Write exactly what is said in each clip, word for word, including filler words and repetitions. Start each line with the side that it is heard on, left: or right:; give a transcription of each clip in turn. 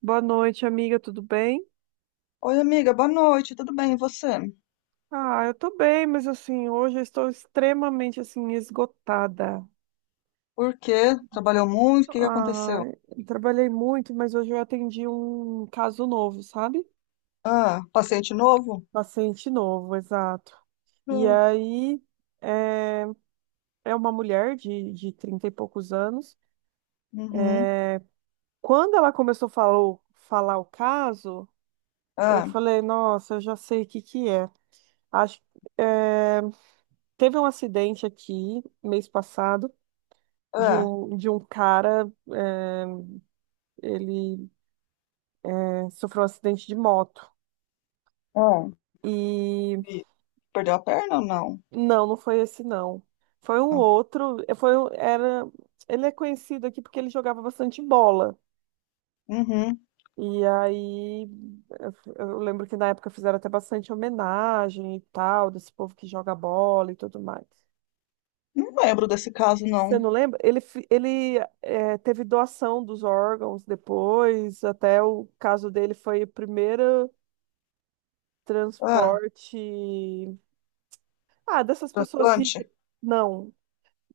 right: Boa noite, amiga, tudo bem?
left: Oi, amiga, boa noite, tudo bem? E você?
right: Ah, eu tô bem, mas assim, hoje eu estou extremamente assim esgotada.
left: Por quê? Trabalhou muito? O que que
right: Ah,
left: aconteceu?
right: eu trabalhei muito, mas hoje eu atendi um caso novo, sabe?
left: Ah, paciente novo?
right: Paciente novo, exato. E
left: Ah,
right: aí é, é uma mulher de, de trinta e poucos anos.
left: uhum.
right: Quando ela começou a falou, falar o caso, eu
left: Ah,
right: falei, nossa, eu já sei o que que é. Acho, é, teve um acidente aqui mês passado, de
left: ah,
right: um, de um cara, é, ele, é, sofreu um acidente de moto.
left: ah.
right: E
left: E perdeu a perna ou não?
right: não, não foi esse não. Foi um
left: Ah,
right: outro, é, foi, um- era, ele é conhecido aqui porque ele jogava bastante bola.
left: uhum.
right: E aí eu eu lembro que na época fizeram até bastante homenagem e tal, desse povo que joga bola e tudo mais.
left: Não lembro desse caso, não.
right: Você não lembra? Ele, fi- ele eh, teve doação dos órgãos depois, até o caso dele foi a primeira
left: Ah,
right: transporte. Ah, dessas pessoas ricas.
left: transplante?
right: Não.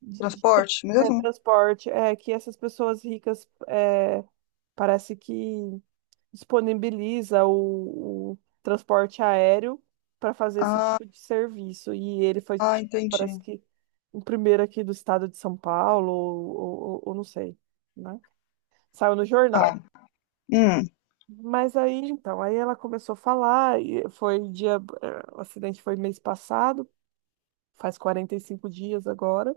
right: de- de-
left: Transporte
right: é
left: mesmo?
right: transporte. É que essas pessoas ricas, é, parece que disponibiliza o, o transporte aéreo para fazer esse
left: Ah,
right: tipo de serviço. E ele foi,
left: ah,
right: tipo, parece
left: entendi.
right: que o primeiro aqui do estado de São Paulo, ou, ou, ou ou não sei, né? Saiu no jornal.
left: Tá. Hum,
right: Mas aí, então, aí ela começou a falar, e foi dia, eh, o acidente foi mês passado. Faz quarenta e cinco dias agora.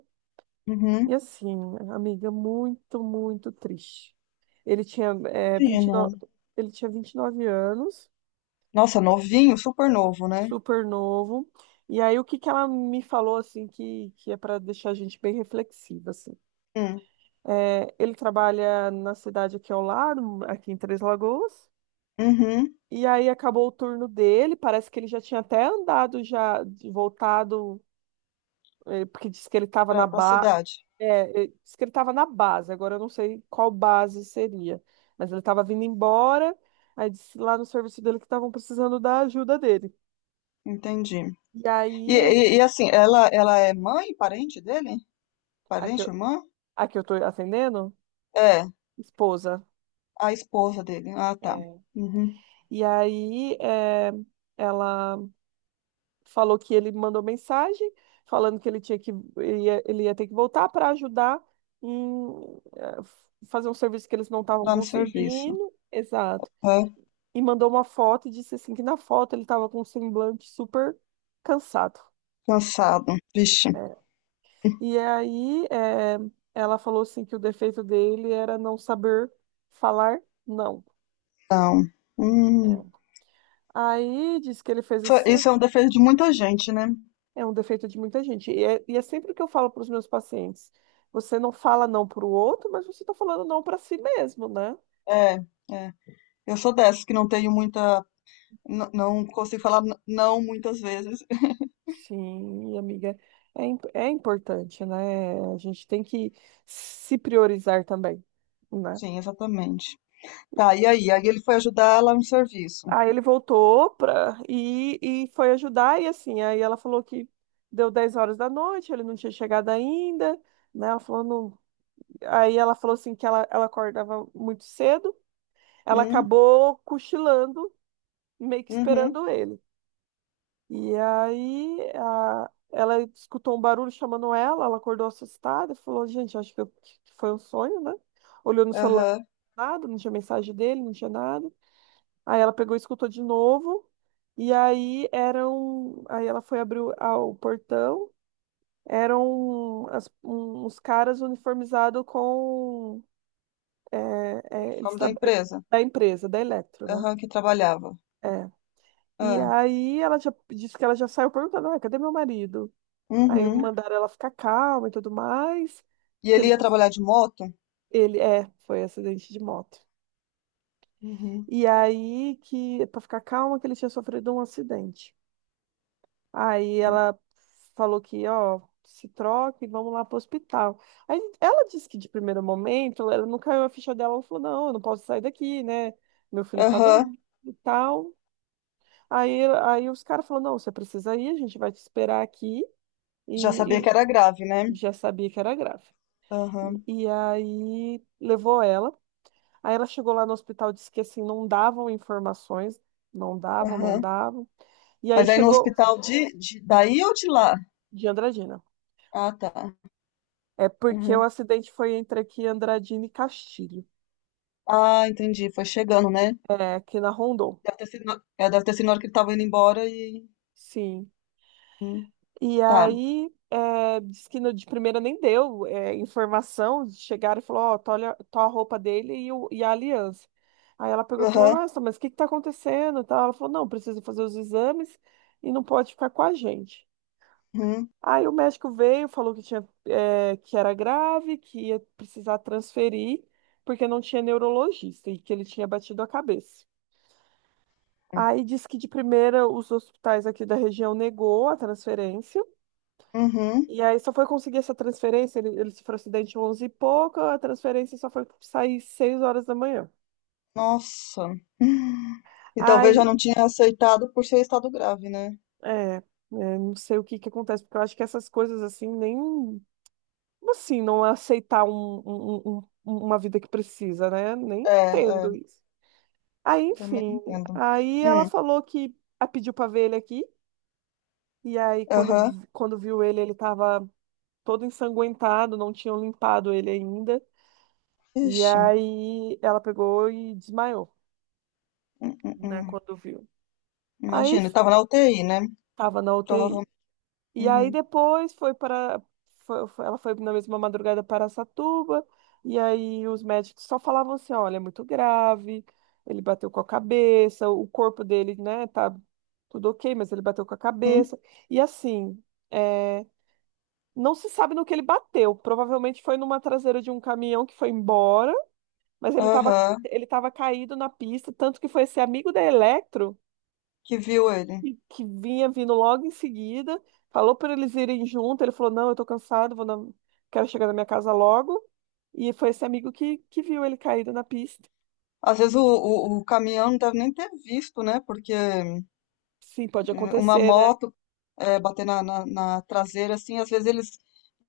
right: E
left: uhum.
right: assim, amiga, muito, muito triste. Ele tinha,
left: Sim,
right: é, 29,
left: não.
right: ele tinha vinte e nove anos,
left: Nossa, novinho, super novo, né?
right: super novo. E aí, o que que ela me falou, assim, que, que é para deixar a gente bem reflexiva, assim.
left: Hum,
right: É, ele trabalha na cidade aqui ao lado, aqui em Três Lagoas.
left: uhum.
right: E aí, acabou o turno dele. Parece que ele já tinha até andado, já de- voltado. É, porque disse que ele estava na
left: Pra, pra
right: ba...
left: cidade.
right: é, é, disse que ele estava na base, agora eu não sei qual base seria. Mas ele estava vindo embora, aí disse lá no serviço dele que estavam precisando da ajuda dele.
left: Entendi.
right: E
left: E,
right: aí ele...
left: e- e, assim, ela, ela é mãe, parente dele?
right: Aqui eu,
left: Parente, irmã?
right: aqui eu tô atendendo?
left: É,
right: Esposa.
left: a esposa dele. Ah, tá.
right: É.
left: Uhum.
right: E aí, é, ela falou que ele mandou mensagem falando que ele tinha que ele ia, ele ia ter que voltar para ajudar em é, fazer um serviço que eles não estavam
left: Lá no serviço.
right: conseguindo. Exato.
left: É,
right: E mandou uma foto e disse assim que na foto ele estava com um semblante super cansado.
left: cansado. Vixe,
right: É. E aí, é, ela falou assim que o defeito dele era não saber falar não.
left: não. Hum.
right: É. Aí disse que ele fez
left: Isso
right: esse...
left: isso é um defeito de muita gente, né?
right: É um defeito de muita gente. E é, e é sempre o que eu falo para os meus pacientes. Você não fala não para o outro, mas você está falando não para si mesmo, né?
left: É, é. Eu sou dessas que não tenho muita. n- Não consigo falar n- não muitas vezes.
right: Sim, amiga. É, im- é importante, né? A gente tem que se priorizar também, né?
left: Sim, exatamente. Tá, e aí? Aí ele foi ajudar lá no serviço.
right: Aí ele voltou pra, e, e foi ajudar, e assim, aí ela falou que deu dez horas da noite, ele não tinha chegado ainda, né? Ela falou, não... Aí ela falou assim que ela, ela acordava muito cedo, ela
left: Hum,
right: acabou cochilando, meio que
left: uhum,
right: esperando ele. E aí a- ela escutou um barulho chamando ela. Ela acordou assustada e falou, gente, acho que, eu- que foi um sonho, né? Olhou no celular,
left: aham.
right: nada, não tinha mensagem dele, não tinha nada. Aí ela pegou e escutou de novo. E aí eram... Aí ela foi abrir o a- o portão. Eram as- um- uns caras uniformizados com... é, é, eles
left: Uniforme da
right: trabalham
left: empresa.
right: da empresa, da Eletro, né?
left: Aham, que trabalhava.
right: É. E
left: Ah,
right: aí ela já disse que ela já saiu perguntando, ah, cadê meu marido? Aí
left: uhum.
right: mandaram ela ficar calma e tudo mais.
left: E
right: Que
left: ele
right: ele
left: ia
right: tinha-
left: trabalhar de moto?
right: ele, é, foi acidente de moto.
left: Uhum.
right: E aí que para ficar calma, que ele tinha sofrido um acidente. Aí ela falou que, ó, se troca e vamos lá pro hospital. Aí ela disse que de primeiro momento, ela não caiu a ficha dela, ela falou, não, eu não posso sair daqui, né? Meu filho tá
left: Aham.
right: dormindo e tal. Aí, aí os caras falaram, não, você precisa ir, a gente vai te esperar aqui.
left: Já
right: E, e
left: sabia que era grave, né?
right: já sabia que era grave.
left: Aham,
right: E, e aí levou ela. Aí ela chegou lá no hospital, disse que assim, não davam informações, não davam, não
left: aham.
right: davam. E aí
left: Mas aí no
right: chegou
left: hospital de, de- daí ou de lá?
right: de Andradina.
left: Ah, tá.
right: É porque o
left: Aham.
right: acidente foi entre aqui Andradina e Castilho,
left: Ah, entendi. Foi chegando, né?
right: é, aqui na Rondon.
left: Deve ter sido, na- é, deve ter sido na hora que ele tava indo embora e.
right: Sim.
left: Hum.
right: E
left: Tá.
right: aí, é, diz que no, de primeira nem deu, é, informação. Chegaram e falou, ó, tá, olha, tá a roupa dele e, o, e a aliança. Aí ela pegou e falou,
left: Aham.
right: nossa, mas o que que tá acontecendo? E tal. Ela falou, não, precisa fazer os exames e não pode ficar com a gente.
left: Uhum.
right: Aí o médico veio, falou que tinha, é, que era grave, que ia precisar transferir, porque não tinha neurologista e que ele tinha batido a cabeça. Aí disse que de primeira os hospitais aqui da região negou a transferência.
left: Uhum.
right: E aí só foi conseguir essa transferência, ele, ele sofreu acidente onze e pouco, a transferência só foi sair seis horas da manhã.
left: Nossa. Hum. E talvez já
right: Aí,
left: não tinha aceitado por ser estado grave, né?
right: é, é, não sei o que que acontece, porque eu acho que essas coisas assim, nem, assim, não é aceitar um, um- um- um, uma vida que precisa, né? Nem
left: É, é.
right: entendo isso. Aí,
left: Também
right: enfim,
left: entendo.
right: aí ela
left: Hum.
right: falou que a pediu pra ver ele aqui, e aí quando,
left: Aham.
right: quando viu ele, ele tava todo ensanguentado, não tinham limpado ele ainda. E
left: Ixi.
right: aí ela pegou e desmaiou,
left: Hum, hum,
right: né,
left: hum.
right: quando viu. Aí
left: Imagina,
right: f-
left: tava na U T I, né?
right: Tava na U T I.
left: Provavelmente.
right: E
left: Uhum.
right: aí depois foi para foi- foi- ela foi na mesma madrugada para Satuba, e aí os médicos só falavam assim, olha, é muito grave, ele bateu com a cabeça, o corpo dele, né, tá tudo ok, mas ele bateu com a
left: Uhum.
right: cabeça. E assim, é, não se sabe no que ele bateu. Provavelmente foi numa traseira de um caminhão que foi embora. Mas ele estava
left: Aham.
right: ele tava caído na pista, tanto que foi esse amigo da Electro
left: Que viu ele.
right: que, que vinha vindo logo em seguida. Falou para eles irem junto, ele falou, não, eu tô cansado, vou na- quero chegar na minha casa logo. E foi esse amigo que, que viu ele caído na pista.
left: Às vezes o, o, o caminhão não deve nem ter visto, né? Porque eh,
right: Sim, pode
left: uma
right: acontecer, né?
left: moto eh, bater na, na, na traseira, assim, às vezes eles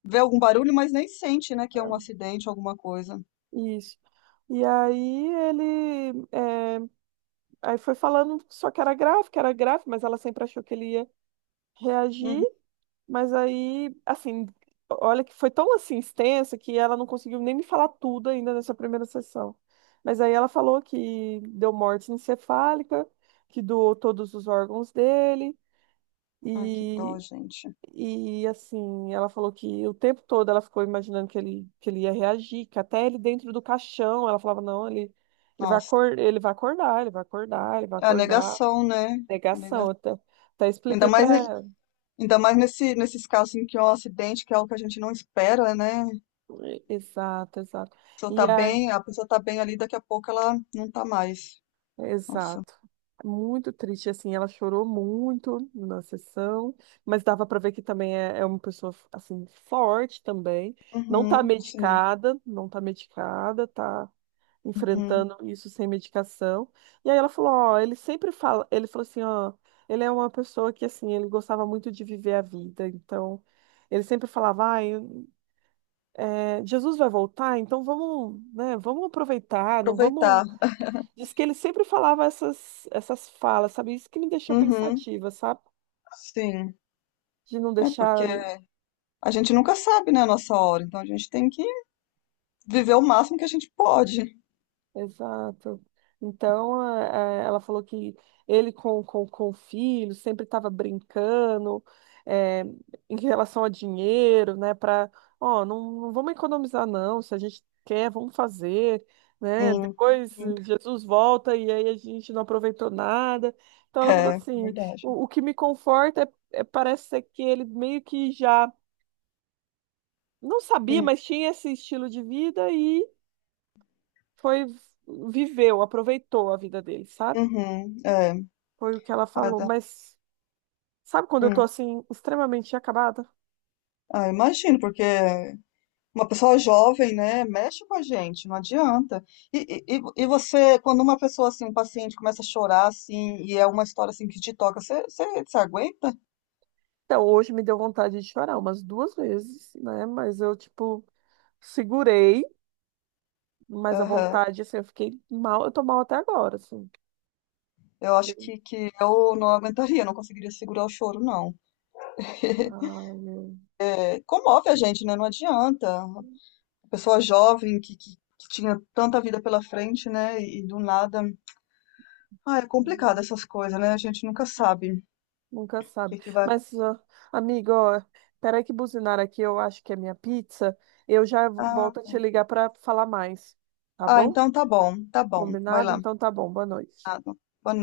left: vê algum barulho, mas nem sente, né? Que é um acidente, alguma coisa.
right: Isso. E aí ele é, aí foi falando só que era grave, que era grave, mas ela sempre achou que ele ia reagir.
left: Uhum.
right: Mas aí, assim, olha que foi tão assim extensa que ela não conseguiu nem me falar tudo ainda nessa primeira sessão. Mas aí ela falou que deu morte encefálica, que doou todos os órgãos dele
left: Ai, que dó,
right: e
left: gente.
right: e assim, ela falou que o tempo todo ela ficou imaginando que ele que ele ia reagir, que até ele dentro do caixão, ela falava não, ele ele vai
left: Nossa.
right: acor ele vai acordar, ele vai acordar, ele vai
left: É a
right: acordar.
left: negação, né? A negação.
right: Negação, até, até
left: Ainda
right: expliquei para
left: mais, em-
right: ela.
left: Ainda mais nesse, nesses casos em que é um acidente, que é algo que a gente não espera, né? A
right: Exato, exato.
left: pessoa
right: E
left: tá
right: a,
left: bem, a pessoa tá bem ali, daqui a pouco ela não tá mais. Nossa.
right: Exato. Muito triste, assim, ela chorou muito na sessão, mas dava para ver que também é, é uma pessoa, assim, forte também, não tá
left: Uhum, sim.
right: medicada, não tá medicada, tá
left: Uhum.
right: enfrentando isso sem medicação. E aí ela falou, ó, ele sempre fala, ele falou assim, ó, ele é uma pessoa que, assim, ele gostava muito de viver a vida, então, ele sempre falava, ai, é, Jesus vai voltar, então vamos, né, vamos aproveitar, não vamos...
left: Aproveitar.
right: Diz que ele sempre falava essas, essas falas, sabe? Isso que me deixou
left: Uhum,
right: pensativa, sabe?
left: sim.
right: De não
left: É porque
right: deixar.
left: a gente nunca sabe, né, a nossa hora, então a gente tem que viver o máximo que a gente pode.
right: Exato. Então, eh, eh, ela falou que ele com, com, com o filho sempre estava brincando, eh, em relação a dinheiro, né? Para, ó, não, não vamos economizar, não. Se a gente quer, vamos fazer, né?
left: Sim.
right: Depois,
left: Uhum.
right: eh, Jesus volta e aí a gente não aproveitou nada. Então, ela falou
left: É,
right: assim:
left: verdade.
right: o, o que me conforta é, é- parece ser que ele meio que já... Não sabia,
left: Hum.
right: mas tinha esse estilo de vida e foi, viveu, aproveitou a vida dele, sabe?
left: Uhum, é.
right: Foi o que ela
left: Ah,
right: falou.
left: dá-
right: Mas sabe quando eu tô
left: hum.
right: assim, extremamente acabada?
left: Ah, imagino, porque uma pessoa jovem, né, mexe com a gente, não adianta. E, e, e e você, quando uma pessoa, assim, um paciente começa a chorar, assim, e é uma história, assim, que te toca, você, você, você aguenta?
right: Então, hoje me deu vontade de chorar umas duas vezes, né? Mas eu, tipo, segurei, mas a vontade, assim, eu fiquei mal, eu tô mal até agora, assim.
left: Eu acho
right: Que-
left: que, que eu não aguentaria, não conseguiria segurar o choro, não.
right: Ai, meu
left: É, comove a gente, né? Não adianta. A pessoa jovem que, que, que tinha tanta vida pela frente, né? E, do nada. Ah, é complicado
right: Deus.
left: essas coisas, né? A gente nunca sabe o
right: Nunca sabe.
left: que, que vai.
right: Mas, ó, amiga, ó, peraí que buzinaram aqui, eu acho que é minha pizza. Eu já
left: Ah,
right: volto a te ligar para falar mais, tá
left: ah,
right: bom?
left: então tá bom, tá bom. Vai
right: Combinado?
left: lá.
right: Então tá bom, boa noite.
left: Ah, boa